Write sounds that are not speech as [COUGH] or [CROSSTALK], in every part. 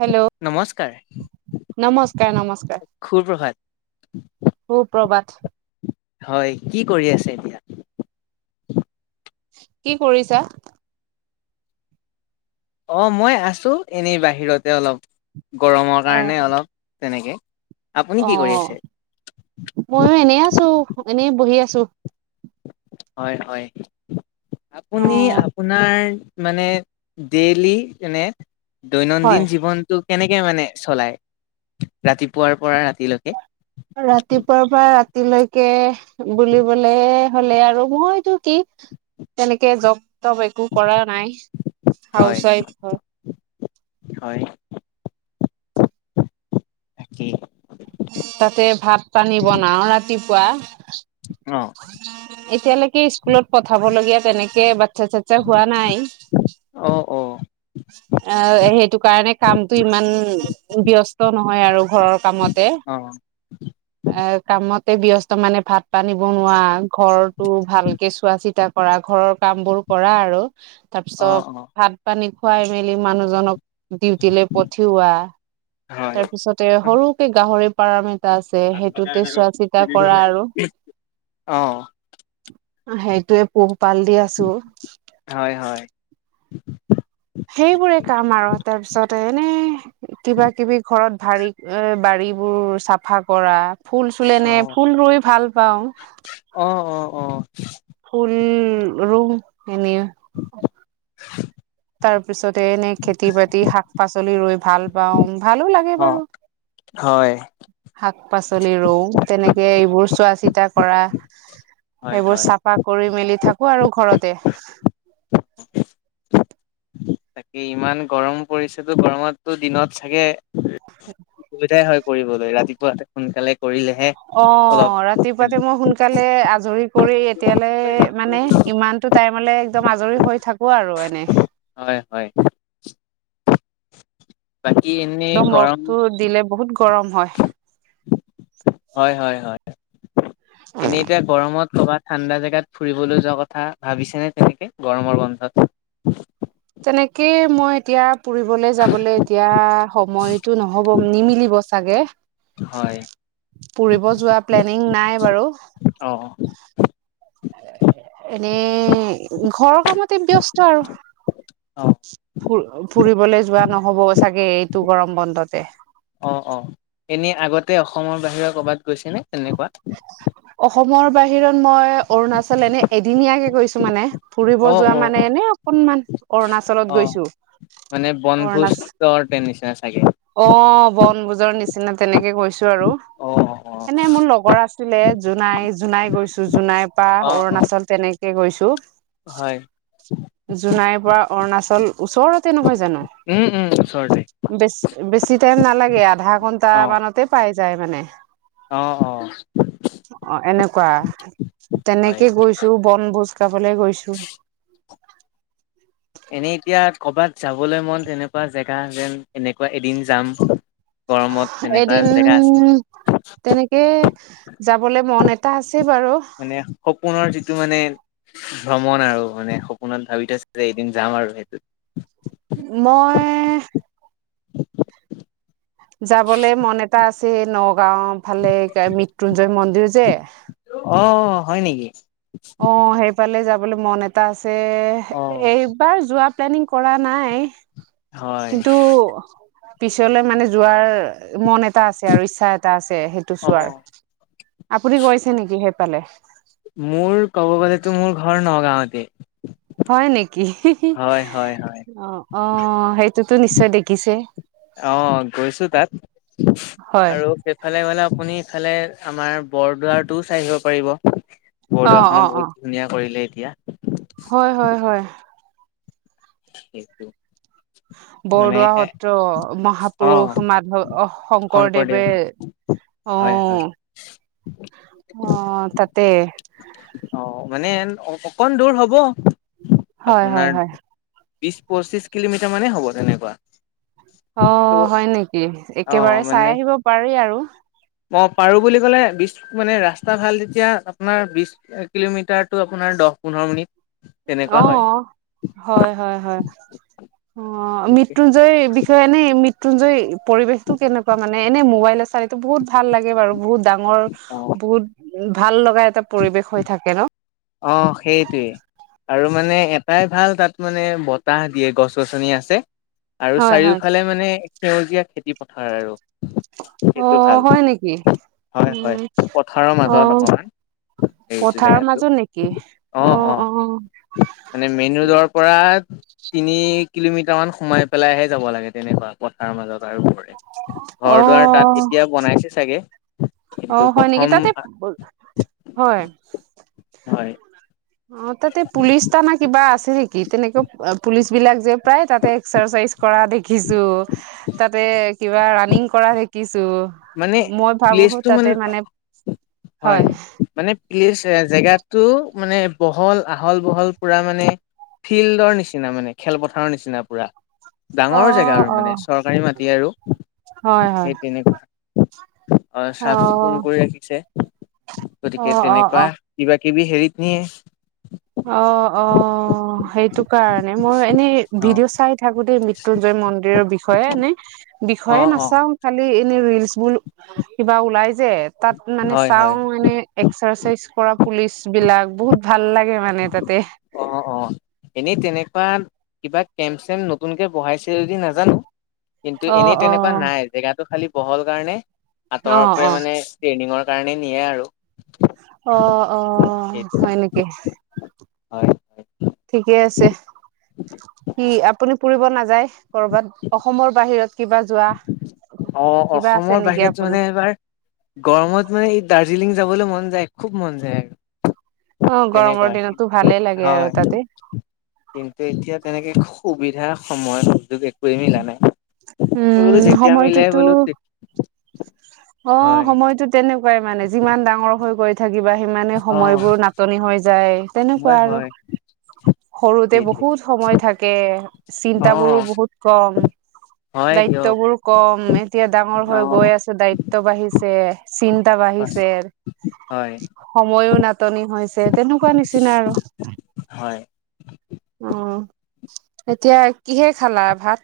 Hello! নমস্কাৰ নমস্কাৰ নমস্কাৰ। সুপ্ৰভাত সু প্ৰভাত। হয়', কি কৰি আছে এতিয়া? কি কৰিছা? অ', মই আছো এনেই বাহিৰতে অলপ গৰমৰ কাৰণে অলপ তেনেকে। আপুনি কি কৰি অ' আছে? মইও এনে আছো, এনেই বহি আছো। হয় হয়। অ আপুনি আপোনাৰ মানে ডেইলি মানে হয় দৈনন্দিন জীৱনটোক কেনেকে মানে চলায়, ৰাতিপুৱাৰ পৰা ৰাতিলৈকে? ৰাতিপুৱা পৰা ৰাতিলৈকে বুলিবলে হ'লে আৰু মইতো কি তেনেকে জব তব একো কৰা নাই, হয় হাউচ ৱাইফ হয়। হয়। তাকেই তাতে ভাত পানী বনাও ৰাতিপুৱা। অ [INAUDIBLE] এতিয়ালৈকে স্কুলত পঠাব লগীয়া তেনেকে বাচ্ছা চাচ্ছা হোৱা নাই। অ অ [INAUDIBLE] অ', সেইটো কাৰণে কামতটো ইমান ব্যস্ত নহয় আৰু ঘৰৰ কামতে, অ এ কামতে ব্যস্ত মানে ভাত পানী বনোৱা ঘৰটো ভালকে চোৱা চিতা কৰা ঘৰৰ কাম বোৰ কৰা আৰু অ তাৰপিছত অ ভাত পানী খুৱাই মেলি মানুহজনক ডিউটিলৈ পঠিওৱা হয় তাৰপিছতে, সৰুকে গাহৰি ফাৰ্ম এটা আছে সেইটোতে চোৱা চিতা কৰা আৰু। অঁহ। সেইটোয়ে পোহপাল দি আছো। হয় হয়। সেইবোৰে কাম আৰু তাৰপিছতে এনে কিবা কিবি ঘৰত ভাৰী এ, বাৰীবোৰ চাফা কৰা। ফুল চুল অ এনে ফুল ৰুই ভাল পাওঁ। অ' অ' অ'। ফুল ৰুও এনে [INAUDIBLE] তাৰপিছতে, এনে খেতি বাতি শাক পাচলি ৰুই ভাল পাওঁ ভালো লাগে অ বাৰু। হয়। শাক পাচলি ৰুও তেনেকে এইবোৰ চোৱা চিতা কৰা হয় সেইবোৰ হয় চাফা কৰি মেলি থাকো আৰু ঘৰতে। [INAUDIBLE] তাকে ইমান গৰম পৰিছেটো গৰমটো দিনত চাগে অসুবিধাই হয় কৰিবলৈ ৰাতিপুৱা সোনকালে কৰিলেহে অলপ অ' ৰাতিপুৱাতে মই সোনকালে আজৰি কৰি এতিয়ালে মানে ইমানটো টাইমলে একদম আজৰি হৈ থাকো আৰু এনে। হয় হয়। বাকী এনে একদম ৰ'দটো দিলে বহুত গৰম হয়। হয়' হয়' হয়। এনেই এতিয়া গৰমত ক'ৰবাত ঠাণ্ডা জেগাত ফুৰিবলৈ যোৱা কথা ভাবিছেনে তেনেকে গৰমৰ বন্ধত? তেনেকেই মই এতিয়া ফুৰিবলৈ যাবলৈ এতিয়া সময়টো নহ'ব নিমিলিব চাগে। হয় ফুৰিব যোৱা প্লেনিং নাই বাৰু। অ'। এনেই ঘৰৰ কামতে ব্যস্ত আৰু। অ ফু ফুৰিবলৈ যোৱা নহ'ব চাগে এইটো গৰম বন্ধতে। অ অ এনে আগতে অসমৰ বাহিৰে কৰ'বাত গৈছানে তেনেকুৱা? অসমৰ বাহিৰত মই অৰুণাচল এনে এদিনীয়াকে গৈছো মানে। ফুৰিব অ যোৱা অ অ। মানে এনে অকণমান। অ মানে অৰুণাচল বনভোজৰ নিচিনা চাগে। অ বন ভোজৰ নিচিনা তেনেকে গৈছো আৰু অ অ এনে অ মোৰ লগ লগৰ আছিলে জোনাই জোনাই গৈছো জোনাইৰ পৰা অ অ অৰুণাচল তেনেকে গৈছোঁ। হয় জোনাইৰ পৰা অৰুণাচল ওচৰতে নহয় জানো? উম উম। ওচৰতে বেছি বেছি টাইম নালাগে আধা ঘন্টা মানতে পাই যায় মানে। অঁ অঁ। অ এনেকুৱা অ', তেনেকে গৈছোঁ বনভোজ খাবলৈ গৈছোঁ। এনেই এতিয়া কৰ'বাত যাবলৈ মন তেনেকুৱা জেগা যেন এনেকুৱা এদিন যাম? গৰমত তেনেকুৱা জেগা আছে? তাকেই যাবলে মন এটা আছে বাৰু। মানে সপোনৰ যিটো মানে ভ্ৰমণ আৰু মানে সপোনত ভাবি থৈছে যে এদিন যাম আৰু সেইটোত। মই [UNINTELLIGIBLE] যাবলে মন এটা আছে নগাঁও ফালে এ মৃত্যুঞ্জয় মন্দিৰ যে। অ হয় নেকি? অ সেইফালে যাবলৈ মন এটা আছে অ', এইবাৰ যোৱা প্লেনিং কৰা নাই হয় কিন্তু পিছলৈ মানে যোৱাৰ মন এটা আছে আৰু ইচ্ছা এটা আছে সেইটো। সেইটো চোৱাৰ। অ', আপুনি গৈছে নেকি সেইফালে? মোৰ কব গ'লেতো মোৰ ঘৰ নগাঁৱতে। হয় নেকি হয়, হয় অ অ সেইটোতো নিশ্চয় দেখিছে। অ গৈছোঁ তাত হয় আৰু সেইফালে গ'লে আপুনি ইফালে আমাৰ বৰদোৱাৰটোও চাই আহিব পাৰিব। অ বৰদোৱাখনো অ অ বহুত ধুনীয়া কৰিলে এতিয়া। হয় হয় হয়। সেইটো। মানে বৰদোৱা এ সত্ৰ অ', মহাপুৰুষ মাধৱ শংকৰদেৱ শংকৰদেৱে অ হয় হয়। অ তাতে। অ মানে অকণমান দূৰ হ'ব। হয় হয় আপোনাৰ হয়। বিশ পঁচিশ কিলোমিটাৰ মানে হ'ব তেনেকুৱা। অ কিন্তু হয় নেকি অ একেবাৰে চাই মানে আহিব পাৰি আৰু। অ পাৰো বুলি ক'লে বিশ মানে ৰাস্তা ভাল আপোনাৰ বিশ কিলোমিটাৰ টো আপোনাৰ দহ-পোন্ধৰ মিনিট। তেনেকুৱা হয় অঁ', হয়-হয়-হয়। অঁ', মৃত্যু সেই বিষয়ে এনেই মৃত্যুঞ্জয় পৰিৱেশ টো কেনেকুৱা মানে, এনেই মোবাইল আছে এইটো বহুত ভাল লাগে বাৰু বহুত ডাঙৰ, অ বহুত- উম' ভাল লগা এটা পৰিৱেশ হৈ থাকে ন। অঁহ', সেইটোৱে। আৰু মানে এটাই ভাল তা'ত মানে বতাহ দিয়ে গছ-গছনি আছে। আৰু হয় হয় চাৰিওফালে মানে সেউজীয়া খেতি পথাৰ আৰু। অ সেইটো ভাল হয় নেকি হয়-হয়, উম পথাৰৰ মাজত অ অকণমান- সেউজীয়া পথাৰৰ মাজত নেকি? অঁ', অ', -অঁ', অ', মানে মেইন ৰোডৰ পৰা- তিনি কিলোমিটাৰ মান সোমাই পেলাই'হে যাব লাগে তেনেকুৱা। পথাৰ মাজত আৰু পৰে। ঘৰ-দুৱাৰ তা'ত অ', এতিয়া বনাইছে চাগে। কিন্তু অ', -হয় নেকি, প্ৰথম তা'তে হয়। হয়। অ', তা'তে পুলিচ থানা কিবা আছে নেকি? তেনেকে পুলিচ বিলাক যে প্ৰায় তা'তে এক্সাৰচাইজ- কৰা দেখিছো, তা'তে কিবা ৰাণিং কৰা দেখিছো। মানে মই ভাবো তা'তে মানে হয়। মানে প্লেচ জেগাতটো মানে বহল, আহল-বহল পুৰা মানে- ফিল্ডৰ নিচিনা মানে খেলপথাৰৰ নিচিনা পুৰা। ডাঙৰ জেগা অ', আৰু অ', মানে চৰকাৰী মাটি আৰু হয়, হয়, সেই তেনেকুৱা। অ', চাফ-চিকুণ কৰি ৰাখিছে। গতিকে অ', অ', অ'। তেনেকুৱা কিবা-কিবি হেৰিত নিয়ে। অ', -অ', -সেইটো কাৰণে। মই এনেই অ ভিডিঅ' চাই- থাকোতে মৃত্যুঞ্জয় মন্দিৰৰ বিষয়ে এনেই, অ বিষয়ে অ নাচাওঁ- খালী এনেই ৰিলচবোৰ কিবা ওলাই যে তা'ত মানে হয় হয় চাওঁ এনেই- এক্সাৰচাইজ কৰা পুলিচবিলাক বহুত ভাল লাগে মানে তা'তে। অ', -অ',। এনেই তেনেকুৱা কিবা কেম্প-চেম নতুনকে বঢ়াইছে যদি নাজানো। কিন্তু অ', এনেই তেনেকুৱা অ', নাই, জেগাতটো খালি বহল কাৰণে আঁতৰৰ অ', পৰা অ', মানে- ট্ৰেনিংৰ কাৰণে দিয়ে আৰু। অ', -অ', সেইটো -হয় নেকি। হয়। ঠিকে আছে। কি আপুনি ফুৰিব নাযায় কৰ'বাত অসমৰ বাহিৰত? কিবা যোৱা অঁ', কিবা আছে -অসমৰ নেকি বাহিৰত যোৱা আপোনাৰ নাই এইবাৰ। গৰমত মানে এই দাৰ্জিলিং যাবলৈ মন যায়, খুব মন যায় আৰু। অঁ', গৰমৰ তেনেকুৱা দিনতো ভালে লাগে হয় আৰু তা'তে। কিন্তু এতিয়া তেনেকে সুবিধা সময়ত উদ্যোগ একোৱে মিলা নাই। উম বোলো যেতিয়া মিলে সময়টোতো বোলো- অ', হয় সময়তো তেনেকুৱাই মানে যিমান ডাঙৰ হৈ গৈ- থাকিবা সিমানে অ', সময়বোৰ নাটনি হৈ যায় হয় তেনেকুৱা আৰু। হয় সৰুতে সেইটোৱে বহুত সময় থাকে, চিন্তাবোৰো অ', বহুত কম। হয় দিয়ক দায়িত্ববোৰ কম, এতিয়া ডাঙৰ হৈ অ', গৈ আছে দায়িত্ব বাঢ়িছে- চিন্তা পাছ বাঢ়িছে। হয় সময়ো নাটনি হৈছে তেনেকোৱা নিচিনা আৰু নোৱাৰে। উম এতিয়া কিহে খালা ভাত?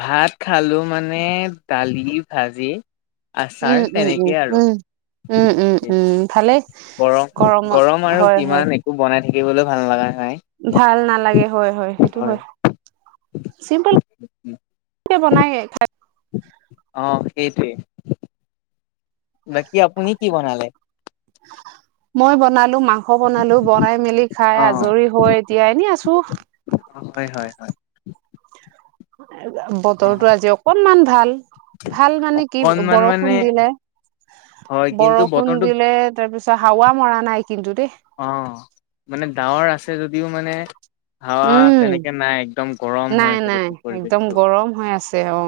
ভাত খালো মানে দালি ভাজি আচাৰ উম উম উম তেনেকেই আৰু উম উম উম উম ভালেই গৰম গৰমত গৰম আৰু হয় হয় কিমান এ একো বনাই থাকিবলৈও ভাল লগা নাই। ভাল নালাগে। হয় হয় সেইটো হয় চিম্পলকে বনাই সে খায়। অ, সেইটোৱে। বাকী আপুনি কি বনালে? মই বনালো মাংস বনালো বনাই মেলি খাই আজৰি হৈ এতিয়া এনে আছো। আপোনাৰ মতে হয় হয় এ অ বতৰতো আজি অকনমান ভাল। ভাল মানে কি অকনমান মানে বৰষুণ দিলে, হয় কিন্তু বৰষুণ বতৰটো দিলে তাৰপিছত হাৱা মৰা নাই কিন্তু দেই। অ মানে ডাৱৰ আছে যদিও মানে হাৱা উম তেনেকে নাই একদম গৰম হৈ আছে নাই-নাই গোটেই একদম পৰিৱেশটো গৰম হৈ আছে অ।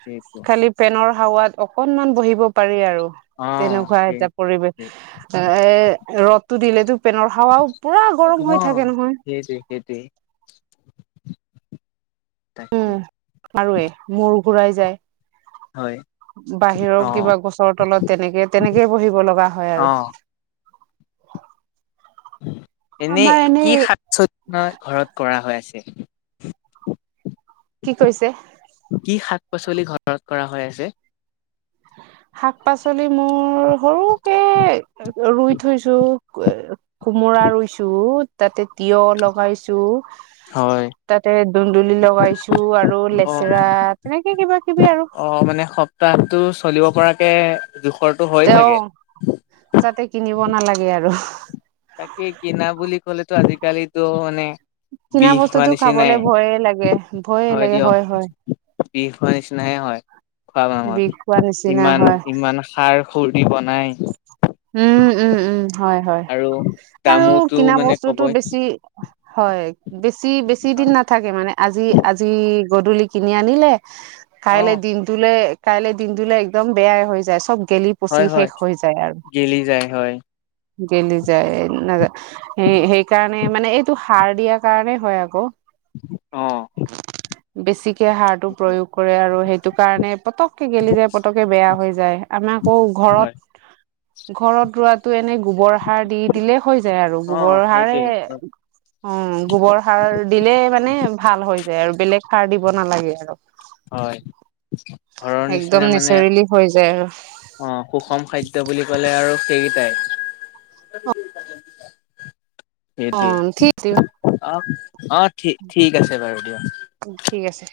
সেইটো খালি ফেনৰ হাৱাত অকনমান বহিব পাৰি আৰু অ তেনেকোৱা সেই হৈছে পৰিৱেশ, এ-এ ৰ'দটো দিলেতো ফেনৰ হাৱাও পুৰা গৰম হৈ থাকে নহয়। সেইটোৱে-সেইটোৱে। তাকে। উম আৰুৱে মূৰ ঘূৰাই যায়। হয়। বাহিৰৰ অ', কিবা গছৰ তলত তেনেকে তেনেকেই বহিব লগা হয় অ', আৰু। এনে আমাৰ কি এনেই শাক পাচলি ঘৰত কৰা হৈ আছে? কি কৈছে? কি শাক-পাচলি ঘৰত কৰা হৈ আছে? শাক-পাচলি মোৰ সৰুকে ৰুই থৈছো এ কোমোৰা ৰুইছো তাতে তিয়হ লগাইছো হয়, তাতে দুন্দুলি লগাইছো, আৰু অ', লেচেৰা তেনেকে কিবা কিবি আৰু। অ মানে স প্তাহটো চলিব পৰাকে দুখৰটো হ তেওঁ যাতে কিনিব নালাগে আৰু। তাকেই কিনা বুলি ক'লেতো আজি কালিতো মানে কিনা বিহ খোৱা বস্তুটো খাবলে নিচিনাই ভয়ে লাগে, ভয়ে লাগে হয়-হয়। বিষ খোৱাৰ নিচিনাহে হয় খোৱাৰ বিষ খোৱা নামত নিচিনা হয় ইমান-ইমান সাৰ সুৰ দি বনাই। উম উম উম হয়-হয় আৰু আৰু দামোতো কিনা মানে বস্তুটো ক'বই বেছি হয় বেছি-বেছি হয়, দিন নাথাকে মানে আজি- আজি গধূলি কিনি আনিলে কাইলৈ অ', দিনটোলে কাইলৈ দিনটোলে একদম বেয়াই হৈ যায়, চব গেলি পচি হয়, হয়, শেষ হৈ যায় আৰু। গেলি যায়, হয়। গেলি যায়, নযায় এ সেইকাৰণে মানে এইটো সাৰ দিয়াৰ কাৰণে হয় আকৌ। অ'। বেছিকে সাৰটো প্ৰয়োগ কৰে আৰু সেইটো কাৰণে পতককে গেলি যায় পতককে বেয়া হৈ যায়, আমাৰ আকৌ হয়, ঘৰত ঘৰত ৰোৱাটো এনেই গোবৰ সাৰ দি দিলে হৈ যায়। আৰু অ', গোবৰ সাৰে সেইটোৱে অ', গোবৰ সাৰ দিলে মানে ভাল হৈ যায় আৰু বেলেগ সাৰ দিব নালাগে আৰু। হয়। ঘৰৰ একদম নিচিনা মানে নেচাৰেলি হৈ যায় আৰু। অ', সুষম খাদ্য বুলি ক'লে আৰু সেইকেইটাই। অ ঠিক সেইটোৱে, অ' অ' ঠি ঠিক আছে বাৰু দিয়া। ঠিক আছে।